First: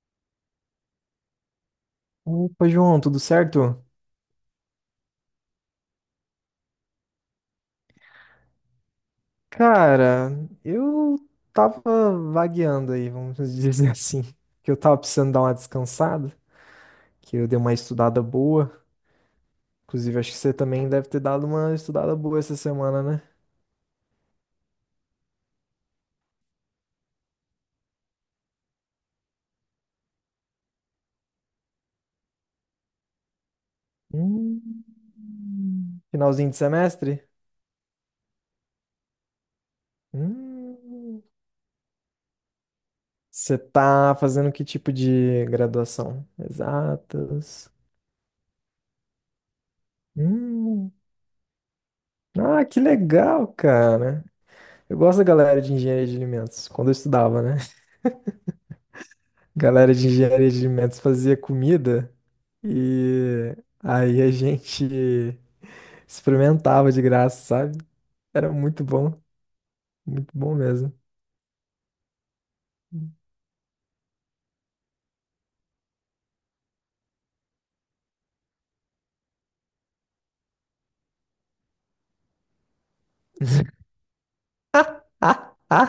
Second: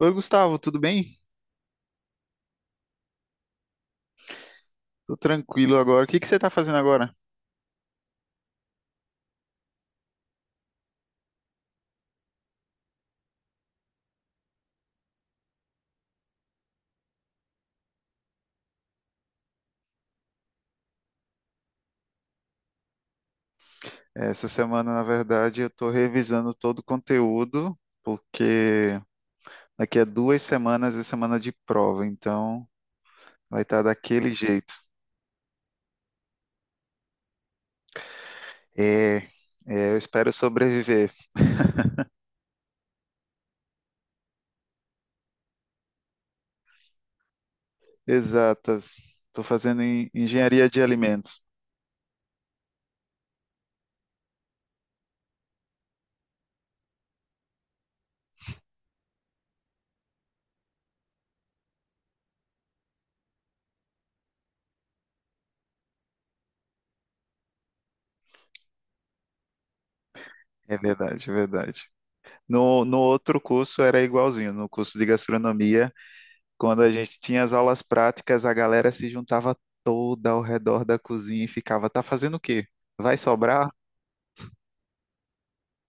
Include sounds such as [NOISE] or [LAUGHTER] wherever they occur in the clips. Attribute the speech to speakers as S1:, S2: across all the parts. S1: Oi, Gustavo, tudo bem?
S2: Opa, João, tudo certo?
S1: Tô tranquilo agora. O que que você está fazendo agora?
S2: Cara, eu tava vagueando aí, vamos dizer [LAUGHS] assim, que eu tava precisando dar uma descansada, que eu dei uma estudada boa. Inclusive, acho que você também deve ter dado uma estudada boa essa semana, né?
S1: Essa semana, na verdade, eu estou revisando todo o conteúdo, porque daqui a 2 semanas é semana de prova, então vai estar daquele jeito.
S2: Hum. Finalzinho de semestre?
S1: É, é, eu espero sobreviver.
S2: Hum. Você tá fazendo que tipo de graduação? Exatas.
S1: Exatas. Estou fazendo engenharia de
S2: Hum.
S1: alimentos.
S2: Ah, que legal, cara. Eu gosto da galera de engenharia de alimentos, quando eu estudava, né? Galera de engenharia de alimentos fazia comida e aí a gente [LAUGHS] experimentava de graça, sabe? Era muito bom
S1: É
S2: mesmo.
S1: verdade, é verdade. No outro curso era igualzinho, no curso de gastronomia. Quando a gente tinha as aulas práticas, a galera se juntava toda ao redor da cozinha e ficava, tá fazendo o quê? Vai sobrar?
S2: [LAUGHS]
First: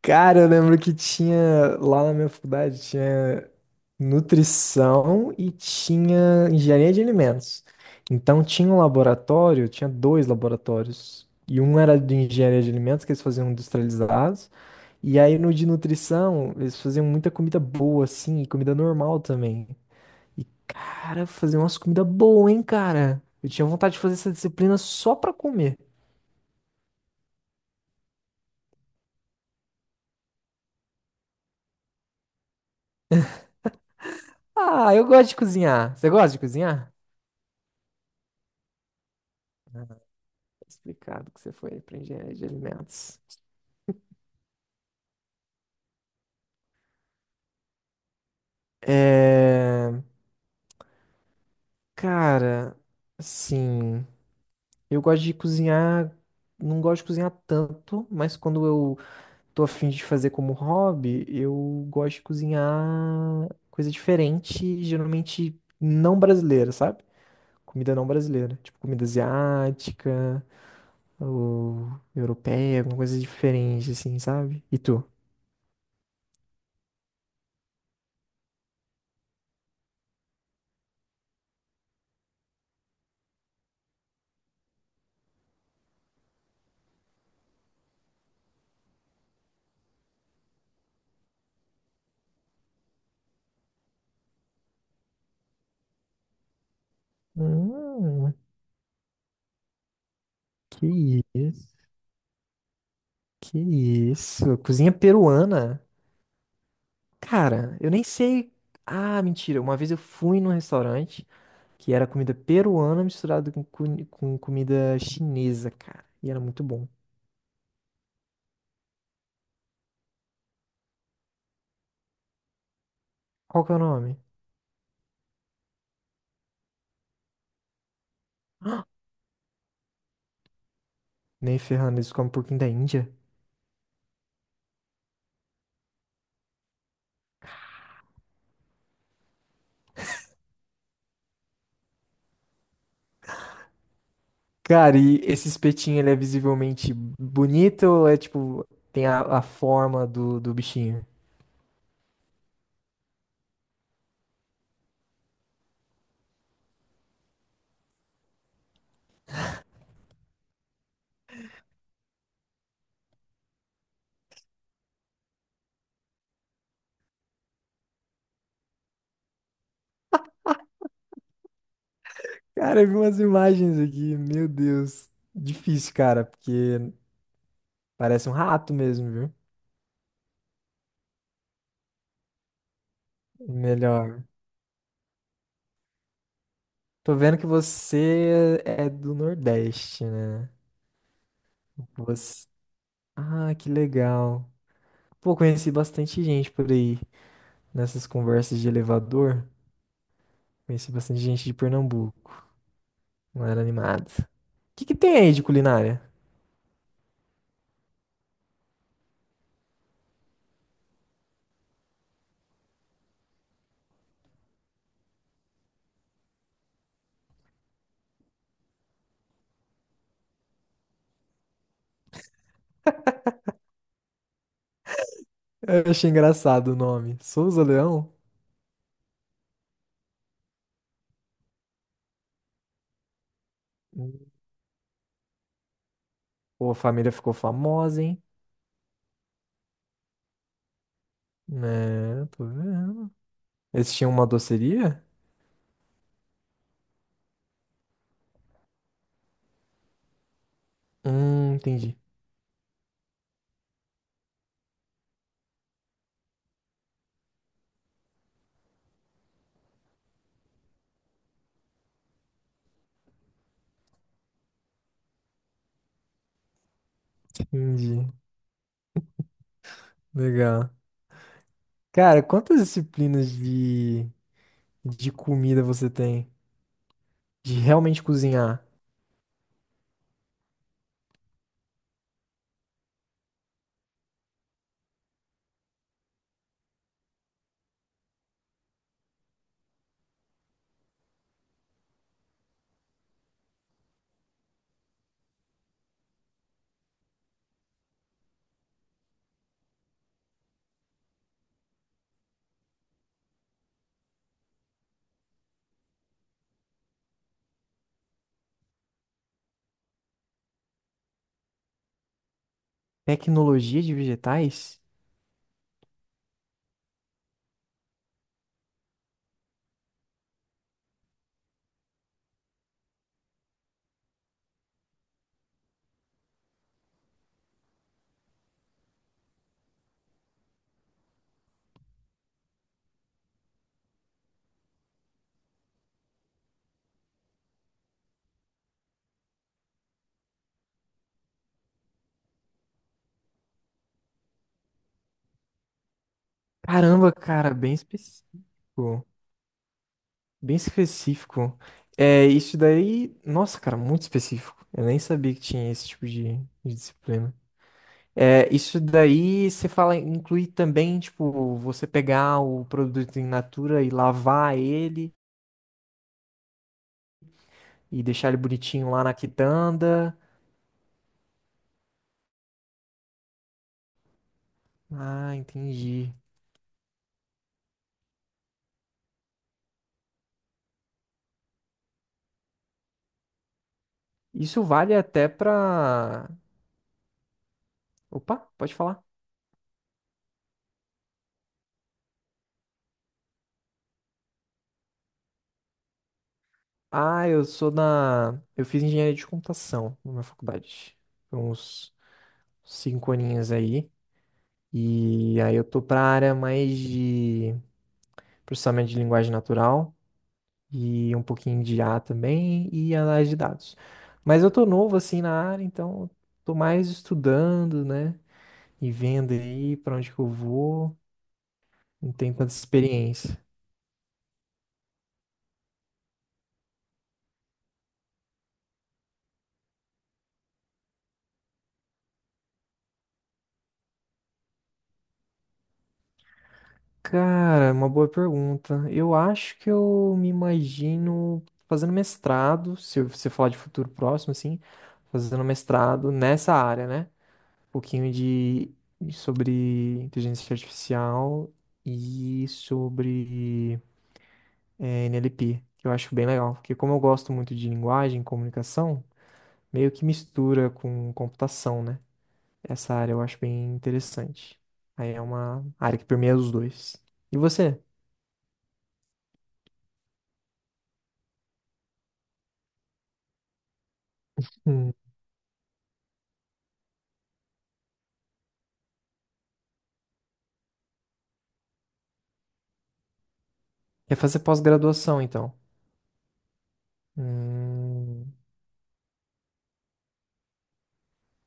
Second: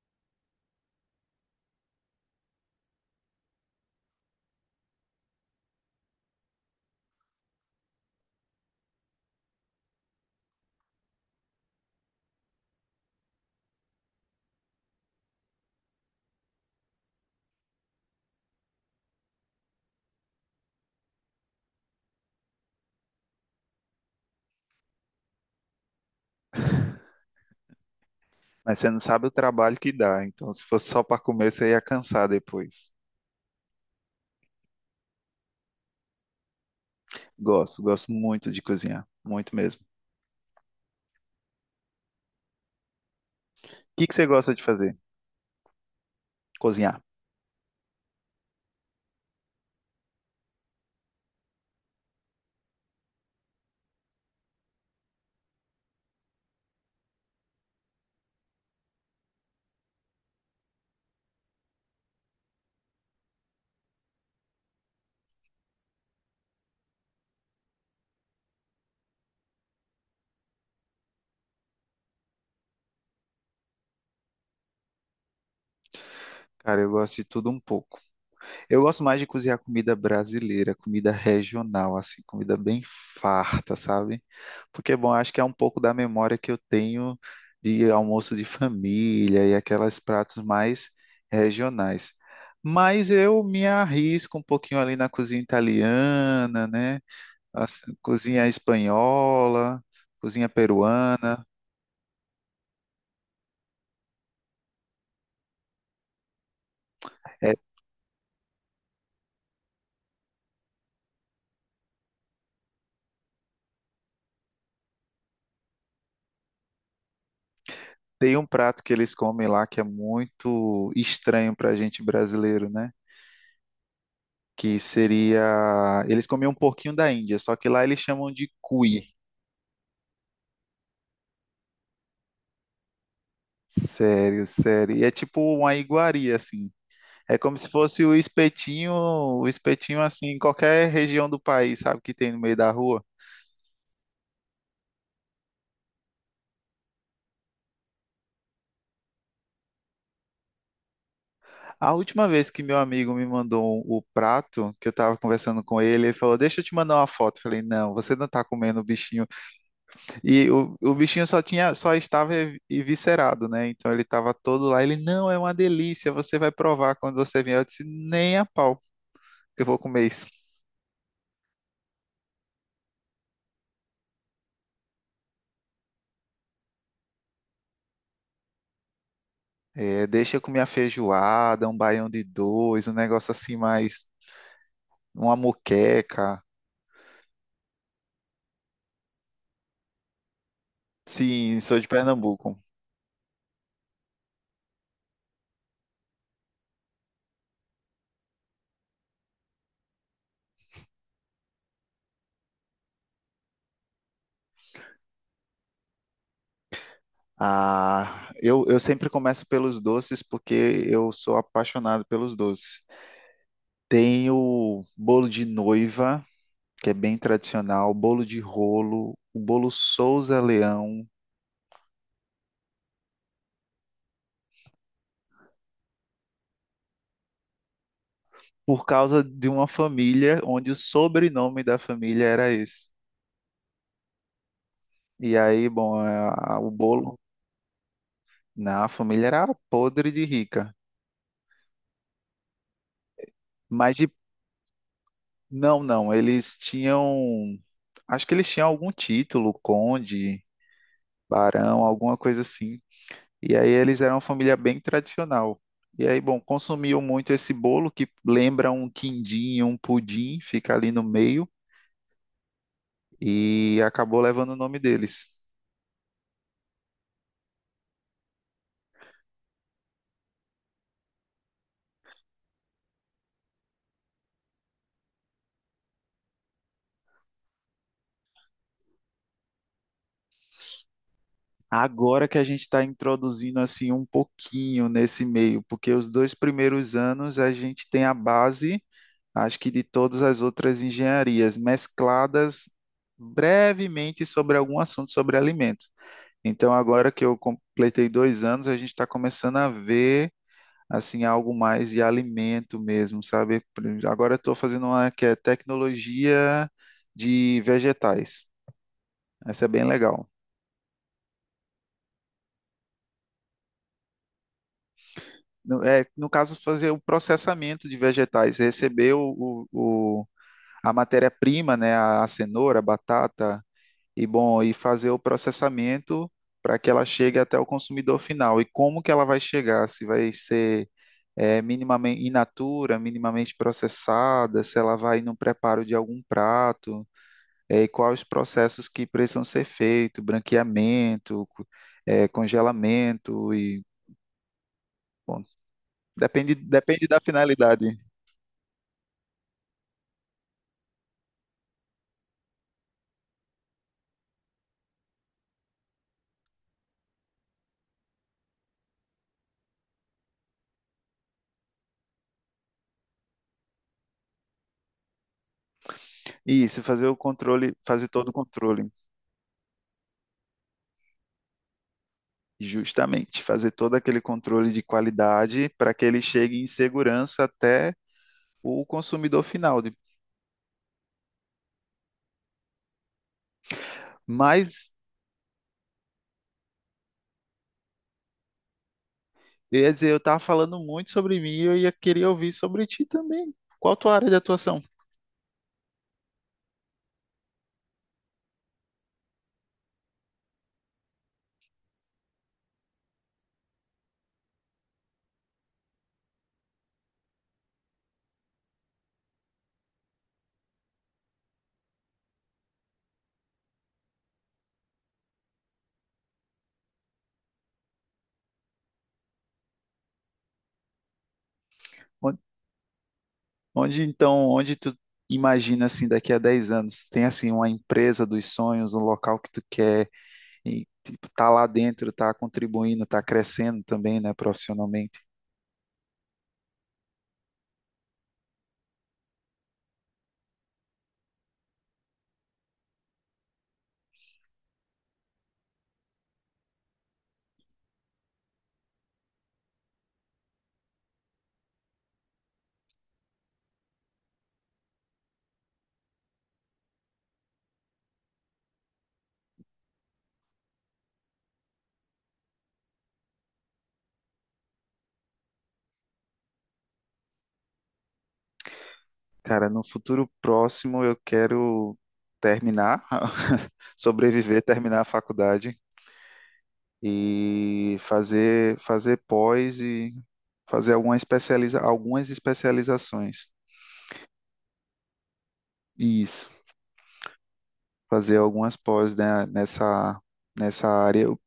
S2: Cara, eu lembro que tinha lá na minha faculdade, tinha nutrição e tinha engenharia de alimentos. Então tinha um laboratório, tinha dois laboratórios. E um era de engenharia de alimentos, que eles faziam industrializados. E aí no de nutrição, eles faziam muita comida boa, assim, e comida normal também. E, cara, faziam umas comidas boas, hein, cara? Eu tinha vontade de fazer essa disciplina só pra comer.
S1: Mas você não sabe o trabalho que dá. Então, se fosse só para comer, você ia cansar depois.
S2: Ah, eu gosto de cozinhar. Você gosta de cozinhar? Tá
S1: Gosto, gosto muito de cozinhar, muito mesmo. O
S2: explicado que você foi pra engenharia de alimentos.
S1: que que você gosta de fazer? Cozinhar.
S2: É... Cara, assim, eu gosto de cozinhar, não gosto de cozinhar tanto, mas quando eu tô afim de fazer como hobby, eu gosto de cozinhar coisa diferente, geralmente não brasileira, sabe? Comida não brasileira, tipo comida asiática ou europeia, alguma coisa diferente, assim, sabe? E tu?
S1: Cara, eu gosto de tudo um pouco. Eu gosto mais de cozinhar comida brasileira, comida regional, assim, comida bem farta, sabe? Porque, bom, acho que é um pouco da memória que eu tenho de almoço de família e aqueles pratos mais regionais. Mas eu me arrisco um pouquinho ali na cozinha italiana, né? Assim,
S2: Hum,
S1: cozinha espanhola, cozinha
S2: que
S1: peruana.
S2: isso, que isso, cozinha peruana.
S1: É,
S2: Cara, eu nem sei. Ah, mentira. Uma vez eu fui num restaurante que era comida peruana misturada com, com comida chinesa, cara. E era muito bom.
S1: tem um prato que eles comem lá que é muito estranho para a gente brasileiro, né?
S2: Qual que é o nome?
S1: Que seria. Eles comiam um porquinho da Índia, só que lá eles chamam de cuy.
S2: Nem ferrando, eles comem porquinho da Índia.
S1: Sério, sério. E é tipo uma iguaria, assim. É como se fosse o espetinho assim, em qualquer região do país, sabe, que tem no meio da rua.
S2: Cara, e esse espetinho, ele é visivelmente bonito ou é tipo, tem a forma do bichinho?
S1: A última vez que meu amigo me mandou um, o prato, que eu tava conversando com ele, ele falou: Deixa eu te mandar uma foto. Eu falei: Não, você não tá comendo o bichinho. E o bichinho só tinha, só estava eviscerado, né? Então ele estava todo lá. Ele, não, é uma delícia, você vai provar quando você vier. Eu disse, nem a pau, eu vou comer isso.
S2: Cara, eu vi umas imagens aqui, meu Deus. Difícil, cara, porque parece um rato mesmo, viu?
S1: É, deixa eu comer a feijoada, um baião de dois, um negócio assim mais,
S2: Melhor.
S1: uma moqueca.
S2: Tô vendo que você é do Nordeste, né?
S1: Sim, sou de
S2: Você...
S1: Pernambuco.
S2: Ah, que legal. Pô, conheci bastante gente por aí nessas conversas de elevador. Conheci bastante gente de Pernambuco. Não era animado. O que que tem aí de culinária?
S1: Ah, eu sempre começo pelos doces porque eu sou apaixonado pelos doces. Tem o bolo de noiva que é bem tradicional, bolo de rolo, o bolo Souza Leão,
S2: Eu achei engraçado o nome. Souza Leão?
S1: por causa de uma família onde o sobrenome da família era esse.
S2: Hum.
S1: E aí, bom, o
S2: Pô, a família
S1: bolo
S2: ficou famosa, hein?
S1: na família era podre de rica.
S2: É, tô vendo. Eles
S1: Mas de,
S2: tinham uma doceria?
S1: não, não, eles tinham, acho que eles tinham algum título, conde, barão,
S2: Entendi.
S1: alguma coisa assim. E aí eles eram uma família bem tradicional. E aí, bom, consumiam muito esse bolo que lembra um quindim, um pudim, fica ali no meio e acabou levando o nome deles.
S2: Entendi. Legal. Cara, quantas disciplinas de comida você tem? De realmente cozinhar?
S1: Agora que a gente está introduzindo assim um pouquinho nesse meio, porque os 2 primeiros anos a gente tem a base, acho que de todas as outras engenharias, mescladas brevemente sobre algum assunto sobre alimentos. Então, agora que eu completei 2 anos, a gente está começando a ver assim algo mais de alimento mesmo, sabe? Agora estou fazendo uma que é tecnologia de vegetais. Essa é bem legal.
S2: Tecnologia de vegetais?
S1: No, é, no caso, fazer o processamento de vegetais, receber a matéria-prima, né, a cenoura, a batata, e bom, e fazer o processamento para que ela chegue até o consumidor final. E como que ela vai chegar? Se vai ser é, minimamente in natura, minimamente processada, se ela vai no preparo de algum prato, é, e quais os processos que precisam ser feitos, branqueamento, é, congelamento e bom, depende, depende
S2: Caramba,
S1: da
S2: cara, bem
S1: finalidade.
S2: específico. Bem específico. É, isso daí. Nossa, cara, muito específico. Eu nem sabia que tinha esse tipo de disciplina. É, isso daí você fala, inclui também, tipo, você pegar o produto in natura e lavar ele
S1: Isso, fazer o controle,
S2: e
S1: fazer todo
S2: deixar
S1: o
S2: ele
S1: controle,
S2: bonitinho lá na quitanda.
S1: justamente, fazer todo aquele controle de
S2: Ah,
S1: qualidade para que
S2: entendi.
S1: ele chegue em segurança até o consumidor final.
S2: Isso
S1: Mas,
S2: vale até pra. Opa, pode falar.
S1: eu ia dizer, eu estava falando muito sobre mim e eu ia querer ouvir sobre ti também. Qual a tua área de atuação?
S2: Ah, eu sou da. Eu fiz engenharia de computação na minha faculdade. Foi uns cinco aninhos aí. E aí eu tô pra área mais de processamento de linguagem natural e um pouquinho de IA também e análise de dados. Mas eu tô novo assim na área, então eu tô mais estudando, né? E vendo aí pra onde que eu vou. Não tenho
S1: Onde,
S2: tanta experiência.
S1: onde, então, onde tu imagina assim daqui a 10 anos? Tem assim uma empresa dos sonhos, um local que tu quer e tipo, tá lá dentro, tá contribuindo, tá crescendo também, né, profissionalmente?
S2: Cara, é uma boa pergunta. Eu acho que eu me imagino fazendo mestrado, se você falar de futuro próximo, assim, fazendo mestrado nessa área, né? Um pouquinho de sobre inteligência artificial e sobre NLP, que eu acho bem legal, porque como eu gosto muito de linguagem, e comunicação, meio que mistura com computação, né? Essa área eu acho bem interessante. Aí é uma área que permeia os dois. E você?
S1: Cara, no futuro próximo eu quero terminar, [LAUGHS] sobreviver, terminar a faculdade e fazer pós e fazer algumas especializações.
S2: Quer fazer pós-graduação, então.
S1: Isso,
S2: Hum,
S1: fazer algumas pós, né, nessa área.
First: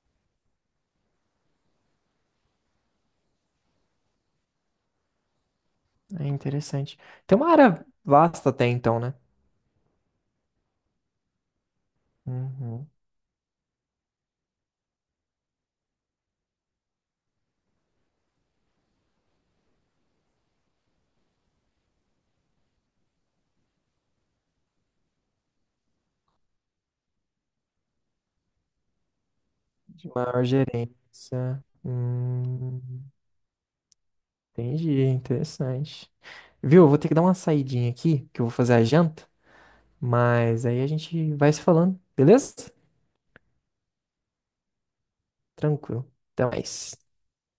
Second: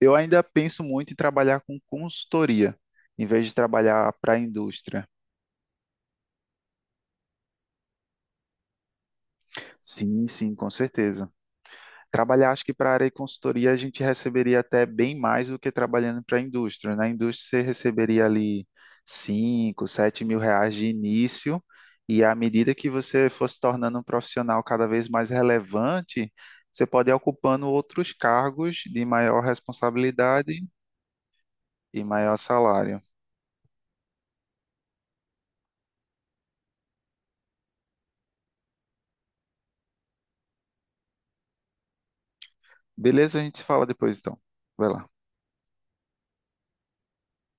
S1: Eu ainda penso muito em trabalhar com consultoria, em vez de trabalhar para a indústria.
S2: é interessante. Tem uma área vasta até então, né?
S1: Sim, sim, com certeza. Trabalhar, acho que
S2: Uhum.
S1: para a área de consultoria a gente receberia até bem mais do que trabalhando para a indústria. Na indústria você receberia ali 5, 7 mil reais de início, e à medida que você fosse tornando um profissional cada vez mais relevante, você pode ir ocupando outros cargos de maior
S2: De maior
S1: responsabilidade
S2: gerência.
S1: e maior salário.
S2: Entendi, interessante. Viu? Eu vou ter que dar uma saidinha aqui, que eu vou fazer a janta, mas aí a gente vai se falando, beleza?
S1: Beleza? A gente se fala depois então. Vai lá.
S2: Tranquilo. Até mais.